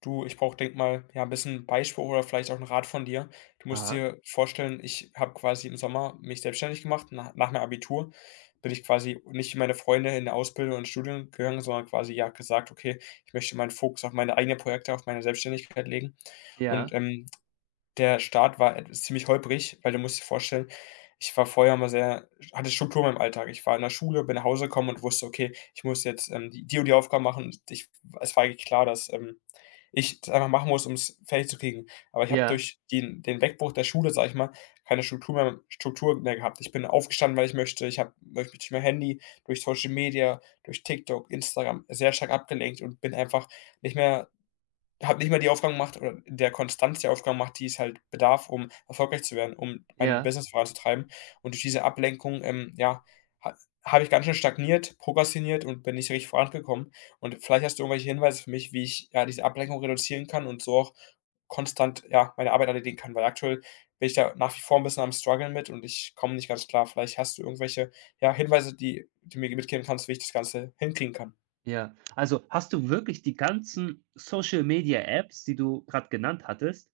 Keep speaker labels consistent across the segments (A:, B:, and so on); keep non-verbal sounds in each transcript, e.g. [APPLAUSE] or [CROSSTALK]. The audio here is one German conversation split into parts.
A: Du, ich brauche, denk mal, ja, ein bisschen Beispiel oder vielleicht auch einen Rat von dir. Du musst
B: Aha.
A: dir vorstellen, ich habe quasi im Sommer mich selbstständig gemacht. Na nach meinem Abitur bin ich quasi nicht wie meine Freunde in der Ausbildung und Studium gegangen, sondern quasi, ja, gesagt: „Okay, ich möchte meinen Fokus auf meine eigenen Projekte, auf meine Selbstständigkeit legen.“ Und,
B: Ja,
A: der Start war et ziemlich holprig, weil du musst dir vorstellen, ich war vorher immer sehr hatte Struktur in meinem Alltag. Ich war in der Schule, bin nach Hause gekommen und wusste: „Okay, ich muss jetzt, die und die Aufgaben machen.“ Und ich es war eigentlich klar, dass, ich das einfach machen muss, um es fertig zu kriegen. Aber ich habe
B: ja,
A: durch den Wegbruch der Schule, sage ich mal, keine Struktur mehr Struktur mehr gehabt. Ich bin aufgestanden, weil ich möchte. Ich habe durch mein Handy, durch Social Media, durch TikTok, Instagram sehr stark abgelenkt und bin einfach nicht mehr habe nicht mal die Aufgaben gemacht oder in der Konstanz die Aufgaben gemacht, die es halt bedarf, um erfolgreich zu werden, um mein
B: ja,
A: Business voranzutreiben. Und durch diese Ablenkung, ja, ha habe ich ganz schön stagniert, prokrastiniert und bin nicht so richtig vorangekommen. Und vielleicht hast du irgendwelche Hinweise für mich, wie ich, ja, diese Ablenkung reduzieren kann und so auch konstant, ja, meine Arbeit erledigen kann, weil aktuell bin ich da nach wie vor ein bisschen am struggeln mit und ich komme nicht ganz klar. Vielleicht hast du irgendwelche, ja, Hinweise, die mir mitgeben kannst, wie ich das Ganze hinkriegen kann.
B: ja. Also, hast du wirklich die ganzen Social Media Apps, die du gerade genannt hattest?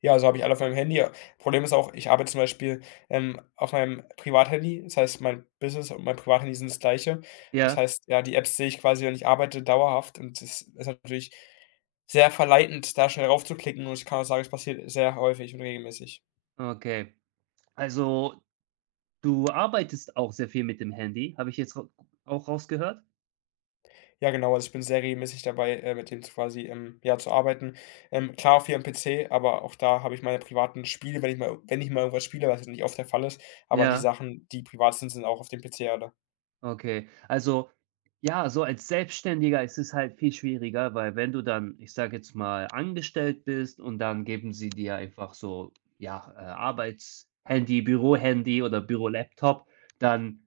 A: Ja, also, habe ich alle auf meinem Handy. Problem ist auch, ich arbeite zum Beispiel, auf meinem Privathandy. Das heißt, mein Business und mein Privathandy sind das Gleiche. Das
B: Ja,
A: heißt, ja, die Apps sehe ich quasi, wenn ich arbeite, dauerhaft und das ist natürlich sehr verleitend, da schnell raufzuklicken und ich kann auch sagen, es passiert sehr häufig und regelmäßig.
B: okay. Also, du arbeitest auch sehr viel mit dem Handy, habe ich jetzt rau auch rausgehört?
A: Ja, genau, also, ich bin sehr regelmäßig dabei, mit dem zu quasi, ja, zu arbeiten. Klar, viel am PC, aber auch da habe ich meine privaten Spiele, wenn ich mal irgendwas spiele, was nicht oft der Fall ist, aber die
B: Ja.
A: Sachen, die privat sind, sind auch auf dem PC alle.
B: Okay, also ja, so als Selbstständiger ist es halt viel schwieriger, weil wenn du dann, ich sage jetzt mal, angestellt bist und dann geben sie dir einfach so, ja, Arbeitshandy, Bürohandy oder Bürolaptop, dann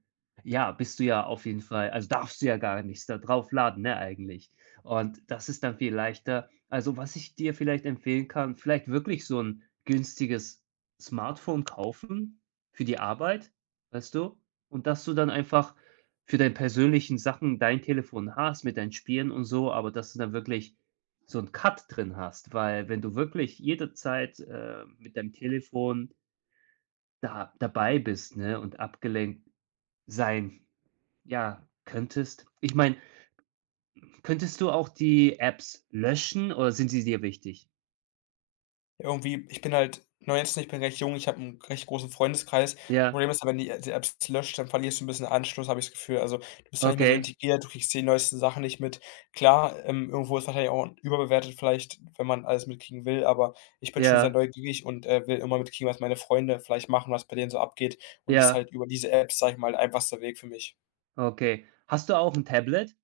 B: ja, bist du ja auf jeden Fall, also darfst du ja gar nichts da drauf laden, ne, eigentlich. Und das ist dann viel leichter. Also, was ich dir vielleicht empfehlen kann, vielleicht wirklich so ein günstiges Smartphone kaufen für die Arbeit, weißt du? Und dass du dann einfach für deine persönlichen Sachen dein Telefon hast mit deinen Spielen und so, aber dass du dann wirklich so 'n Cut drin hast, weil wenn du wirklich jederzeit, mit deinem Telefon da dabei bist, ne, und abgelenkt sein, ja, könntest du auch die Apps löschen oder sind sie dir wichtig?
A: Irgendwie ich bin halt 19, ich bin recht jung, ich habe 'n recht großen Freundeskreis.
B: Ja,
A: Problem ist, aber, wenn die Apps löscht, dann verlierst du 'n bisschen Anschluss, habe ich das Gefühl. Also, du bist zwar nicht mehr so
B: okay.
A: integriert, du kriegst die neuesten Sachen nicht mit. Klar, irgendwo ist wahrscheinlich auch überbewertet vielleicht, wenn man alles mitkriegen will, aber ich bin schon sehr
B: Ja,
A: neugierig und, will immer mitkriegen, was meine Freunde vielleicht machen, was bei denen so abgeht und ist
B: ja,
A: halt über diese Apps, sage ich mal, einfachster Weg für mich.
B: okay. Hast du auch 'n Tablet?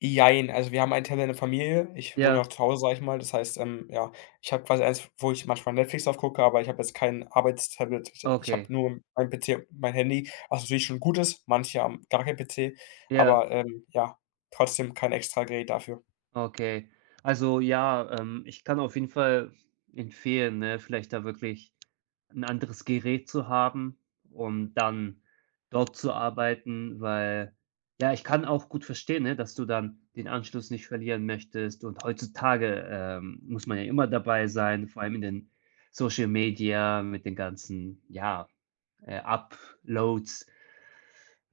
A: Jein, also wir haben einen Teller in der Familie. Ich wohne ja noch
B: Ja,
A: zu Hause, sage ich mal. Das heißt, ja, ich habe quasi eins, wo ich manchmal Netflix drauf gucke, aber ich habe jetzt kein Arbeitstablet. Ich habe
B: okay.
A: nur mein PC und mein Handy, was natürlich schon gut ist. Manche haben gar kein PC,
B: Ja.
A: aber ja, trotzdem kein extra Gerät dafür.
B: Okay. Also ja, ich kann auf jeden Fall empfehlen, ne, vielleicht da wirklich ein anderes Gerät zu haben, um dann dort zu arbeiten, weil ja, ich kann auch gut verstehen, ne, dass du dann den Anschluss nicht verlieren möchtest und heutzutage, muss man ja immer dabei sein, vor allem in den Social Media mit den ganzen, ja, Uploads.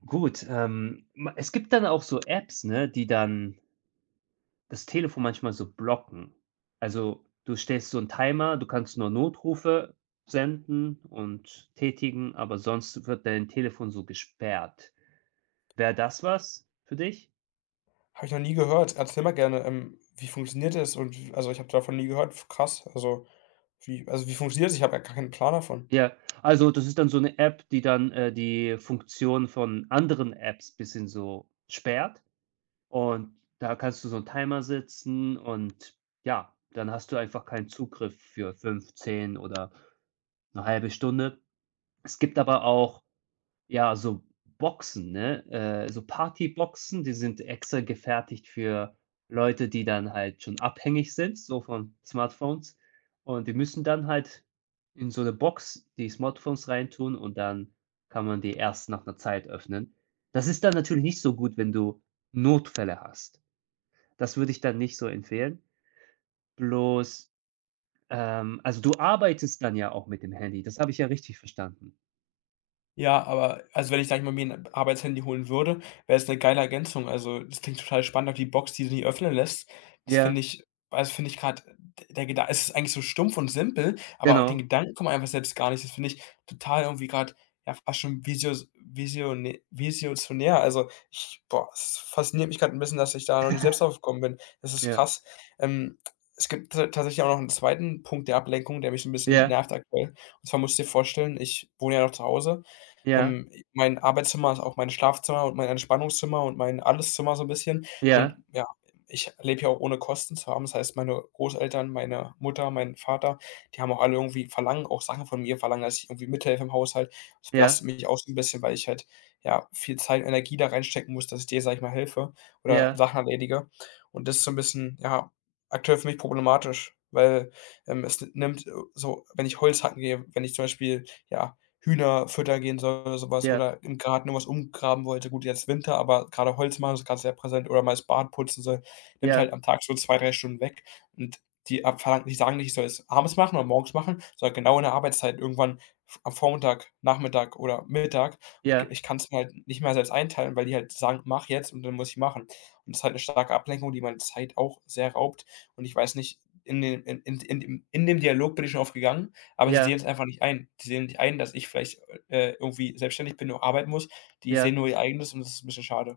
B: Gut, ma es gibt dann auch so Apps, ne, die dann das Telefon manchmal so blocken. Also, du stellst so einen Timer, du kannst nur Notrufe senden und tätigen, aber sonst wird dein Telefon so gesperrt. Wäre das was für dich?
A: Habe ich noch nie gehört. Erzähl mal gerne, wie funktioniert das? Und also ich habe davon nie gehört. Krass. Also wie funktioniert das? Ich habe ja gar keinen Plan davon.
B: Ja, also, das ist dann so eine App, die dann, die Funktion von anderen Apps bisschen so sperrt und da kannst du so einen Timer setzen und ja, dann hast du einfach keinen Zugriff für 15 oder eine halbe Stunde. Es gibt aber auch, ja, so Boxen, ne? So Partyboxen, die sind extra gefertigt für Leute, die dann halt schon abhängig sind, so von Smartphones. Und die müssen dann halt in so eine Box die Smartphones reintun und dann kann man die erst nach einer Zeit öffnen. Das ist dann natürlich nicht so gut, wenn du Notfälle hast. Das würde ich dann nicht so empfehlen. Bloß, also, du arbeitest dann ja auch mit dem Handy. Das habe ich ja richtig verstanden.
A: Ja, aber also, wenn ich, sage ich mal, mir ein Arbeitshandy holen würde, wäre es eine geile Ergänzung. Also, das klingt total spannend, auch die Box, die du nie öffnen lässt. Das finde
B: Ja,
A: ich also, finde ich gerade der Gedan es ist eigentlich so stumpf und simpel, aber auf den
B: genau.
A: Gedanken kommt man einfach selbst gar nicht. Das finde ich total irgendwie gerade ja, fast schon visios visione visionär. Also, ich boah, es fasziniert mich gerade ein bisschen, dass ich da noch nicht selbst drauf gekommen bin. Das ist
B: Ja,
A: krass. Ähm, Es gibt ta tatsächlich auch noch einen zweiten Punkt der Ablenkung, der mich so ein bisschen
B: ja,
A: nervt aktuell. Und zwar musst du dir vorstellen, ich wohne ja noch zu Hause.
B: ja.
A: Mein Arbeitszimmer ist auch mein Schlafzimmer und mein Entspannungszimmer und mein Alleszimmer so ein bisschen. Und
B: Ja,
A: ja, ich lebe ja auch ohne Kosten zu haben. Das heißt, meine Großeltern, meine Mutter, mein Vater, die haben auch alle irgendwie verlangen auch Sachen von mir, verlangen, dass ich irgendwie mithelfe im Haushalt. Das
B: ja,
A: belastet mich auch so 'n bisschen, weil ich halt, ja, viel Zeit und Energie da reinstecken muss, dass ich dir sag ich mal, helfe oder
B: ja,
A: Sachen erledige. Und das ist so ein bisschen, ja, aktuell für mich problematisch, weil, es nimmt, so wenn ich Holz hacken gehe, wenn ich zum Beispiel, ja, Hühnerfutter gehen soll oder sowas
B: ja,
A: oder im Garten irgendwas umgraben wollte. Gut, jetzt Winter, aber gerade Holz machen ist gerade sehr präsent oder mal das Bad putzen soll, nimmt halt
B: ja,
A: am Tag schon 2 3 Stunden weg und die ab verlangen die sagen nicht, ich soll es abends machen oder morgens machen, sondern genau in der Arbeitszeit irgendwann v am Vormittag, Nachmittag oder Mittag und g
B: ja,
A: ich kann's mir halt nicht mehr selbst einteilen, weil die halt sagen: „Mach jetzt“, und dann muss ich machen. Und das ist halt eine starke Ablenkung, die meine Zeit auch sehr raubt und ich weiß nicht, in den in dem Dialog bin ich schon oft gegangen aber sie sehen
B: ja,
A: es einfach nicht ein. Die sehen nicht ein, dass ich vielleicht, irgendwie selbstständig bin und arbeiten muss. Die sehen
B: ja,
A: nur ihr eigenes und das ist ein bisschen schade.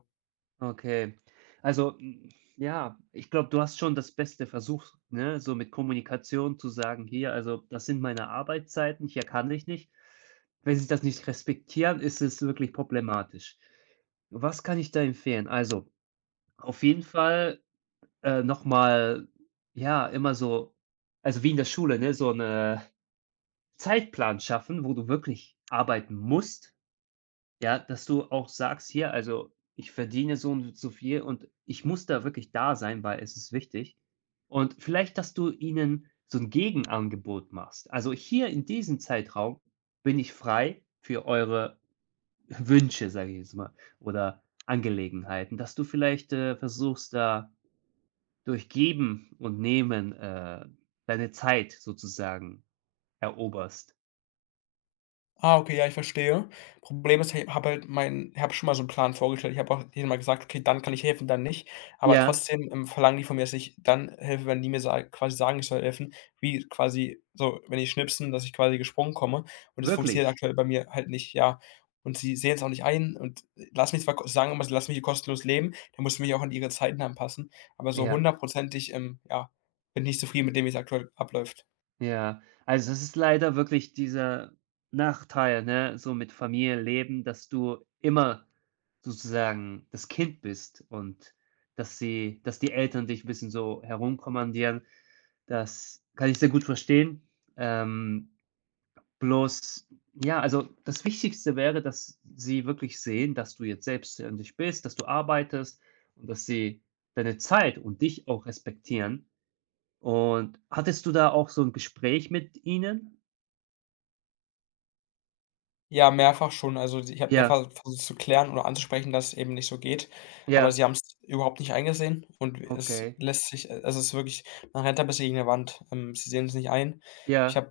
B: okay. Also, ja, ich glaube, du hast schon das Beste versucht, ne, so mit Kommunikation zu sagen: „Hier, also, das sind meine Arbeitszeiten, hier kann ich nicht.“ Wenn sie das nicht respektieren, ist es wirklich problematisch. Was kann ich da empfehlen? Also, auf jeden Fall, noch mal ja, immer so also, wie in der Schule, ne, so 'ne Zeitplan schaffen, wo du wirklich arbeiten musst. Ja, dass du auch sagst: „Hier, also, ich verdiene so und so viel und ich muss da wirklich da sein, weil es ist wichtig.“ Und vielleicht, dass du ihnen so ein Gegenangebot machst. Also: „Hier in diesem Zeitraum bin ich frei für eure [LAUGHS] Wünsche“, sage ich jetzt mal, oder Angelegenheiten, dass du vielleicht, versuchst, da durch Geben und Nehmen, deine Zeit sozusagen eroberst.
A: Ah, okay, ja, ich verstehe. Problem ist, ich habe schon mal so einen Plan vorgestellt. Ich habe auch denen mal gesagt: „Okay, dann kann ich helfen, dann nicht.“ Aber
B: Ja,
A: trotzdem, verlangen die von mir, dass ich dann helfe, wenn die mir sa quasi sagen, ich soll helfen, wie quasi so, wenn ich schnipsen, dass ich quasi gesprungen komme. Und das funktioniert
B: wirklich.
A: aktuell bei mir halt nicht, ja. Und sie sehen's auch nicht ein und lassen mich zwar ko sagen immer, sie lassen mich hier kostenlos leben, dann muss ich mich auch an ihre Zeiten anpassen. Aber so
B: Ja.
A: hundertprozentig, ja, bin ich nicht zufrieden mit dem, wie's aktuell abläuft.
B: Ja, also es ist leider wirklich dieser Nachteil, ne, so mit Familie leben, dass du immer sozusagen das Kind bist und dass die Eltern dich 'n bisschen so herumkommandieren. Das kann ich sehr gut verstehen. Ähm, Bloß ja, also das Wichtigste wäre, dass sie wirklich sehen, dass du jetzt selbstständig bist, dass du arbeitest und dass sie deine Zeit und dich auch respektieren. Und hattest du da auch so ein Gespräch mit ihnen?
A: Ja, mehrfach schon. Also, ich habe
B: Ja,
A: mehrfach versucht zu klären oder anzusprechen, dass es eben nicht so geht, aber
B: ja,
A: sie haben es überhaupt nicht eingesehen und es
B: okay.
A: lässt sich also, es ist wirklich man rennt da bis gegen 'ne Wand. Sie sehen es nicht ein. Ich
B: Ja,
A: habe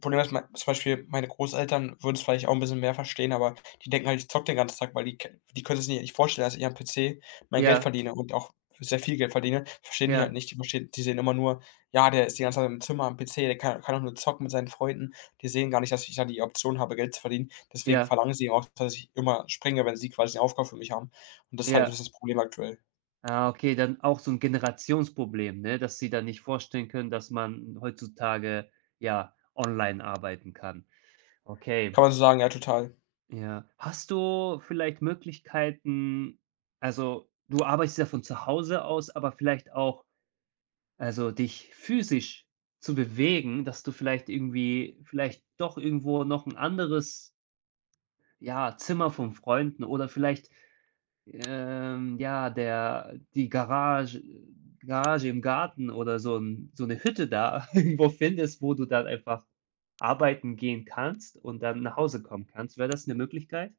A: Problem ist, mei zum Beispiel meine Großeltern würden es vielleicht auch ein bisschen mehr verstehen, aber die denken halt, ich zocke den ganzen Tag, weil die können sich ja nicht vorstellen, dass ich am PC mein Geld
B: ja,
A: verdiene und auch sehr viel Geld verdiene. Verstehen die halt
B: ja,
A: nicht. Die sehen immer nur: „Ja, der ist die ganze Zeit im Zimmer am PC, der kann doch nur zocken mit seinen Freunden.“ Die sehen gar nicht, dass ich da die Option habe, Geld zu verdienen. Deswegen
B: ja,
A: verlangen sie auch, dass ich immer springe, wenn sie quasi 'ne Aufgabe für mich haben. Und das ist halt 'n
B: ja.
A: bisschen das Problem aktuell.
B: Ah, okay, dann auch so 'n Generationsproblem, ne, dass sie dann nicht vorstellen können, dass man heutzutage, ja, online arbeiten kann.
A: Kann
B: Okay,
A: man so sagen, ja, total.
B: ja. Hast du vielleicht Möglichkeiten also, du arbeitest ja von zu Hause aus, aber vielleicht auch, also, dich physisch zu bewegen, dass du vielleicht irgendwie vielleicht doch irgendwo noch 'n anderes, ja, Zimmer von Freunden oder vielleicht ja, der die Garage im Garten oder so eine Hütte da [LAUGHS] irgendwo findest, wo du dann einfach arbeiten gehen kannst und dann nach Hause kommen kannst. Wäre das eine Möglichkeit?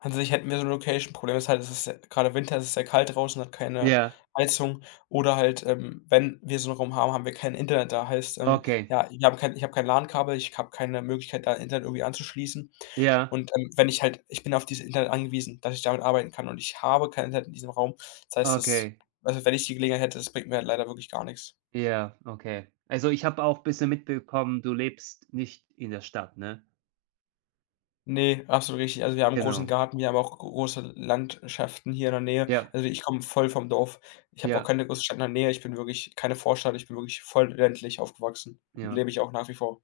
A: An sich hätten wir so 'ne Location. Problem ist halt, es ist ja grade Winter, es ist sehr kalt draußen, hat keine
B: Ja,
A: Heizung oder halt, wenn wir so 'n Raum haben, haben wir kein Internet da. Heißt,
B: okay.
A: ja, ich habe kein LAN-Kabel, ich habe keine Möglichkeit, da Internet irgendwie anzuschließen.
B: Ja,
A: Und, wenn ich bin auf dieses Internet angewiesen, dass ich damit arbeiten kann und ich habe kein Internet in diesem Raum. Das heißt, es
B: okay.
A: also, wenn ich die Gelegenheit hätte, das bringt mir halt leider wirklich gar nix.
B: Ja, okay. Also, ich habe auch ein bisschen mitbekommen, du lebst nicht in der Stadt, ne?
A: Nee, absolut richtig. Also, wir haben 'n großen
B: Genau.
A: Garten, wir haben auch große Landschaften hier in der Nähe.
B: Ja,
A: Also, ich komme voll vom Dorf. Ich habe auch
B: ja,
A: keine große Stadt in der Nähe. Ich bin wirklich keine Vorstadt, ich bin wirklich voll ländlich aufgewachsen und
B: ja.
A: lebe ich auch nach wie vor.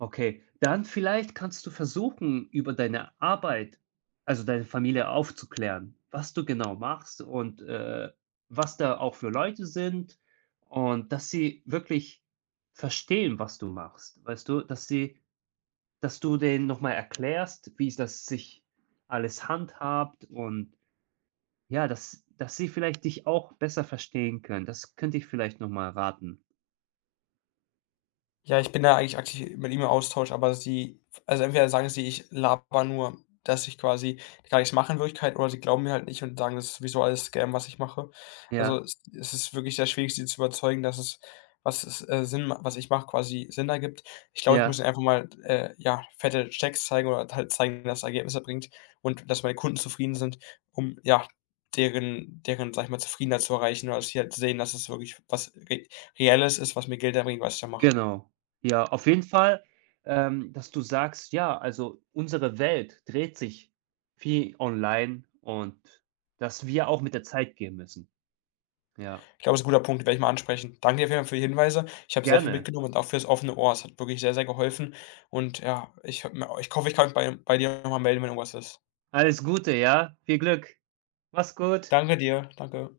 B: Okay, dann vielleicht kannst du versuchen, über deine Arbeit, also deine Familie aufzuklären, was du genau machst und, was da auch für Leute sind und dass sie wirklich verstehen, was du machst. Weißt du, dass du denen noch mal erklärst, wie das sich alles handhabt und ja, dass sie vielleicht dich auch besser verstehen können. Das könnte ich vielleicht noch mal raten.
A: Ja, ich bin da eigentlich aktiv mit ihm im Austausch, aber sie also entweder sagen sie, ich laber nur, dass ich quasi gar nichts mache in Wirklichkeit, oder sie glauben mir halt nicht und sagen, das ist sowieso alles Scam, was ich mache. Also,
B: Ja,
A: es ist wirklich sehr schwierig, sie zu überzeugen, dass es was es, Sinn ma was ich mache, quasi Sinn ergibt. Ich glaube, ich muss
B: ja.
A: ihnen einfach mal, ja, fette Checks zeigen oder halt zeigen, dass es Ergebnisse bringt und dass meine Kunden zufrieden sind, um, ja, deren, sag ich mal, Zufriedenheit zu erreichen oder dass sie halt sehen, dass es wirklich was re Reelles ist, was mir Geld einbringt, was ich da mache.
B: Genau. Ja, auf jeden Fall, dass du sagst: „Ja, also, unsere Welt dreht sich viel online und dass wir auch mit der Zeit gehen müssen.“ Ja,
A: Ich glaube, das ist ein guter Punkt, den werde ich mal ansprechen. Danke dir auf jeden Fall für die Hinweise. Ich habe sehr viel
B: gerne.
A: mitgenommen und auch fürs offene Ohr. Es hat wirklich sehr, sehr geholfen und ja, ich hoffe, ich kann mich bei dir noch mal melden, wenn irgendwas ist.
B: Alles Gute, ja? Viel Glück. Mach's gut.
A: Danke dir, danke.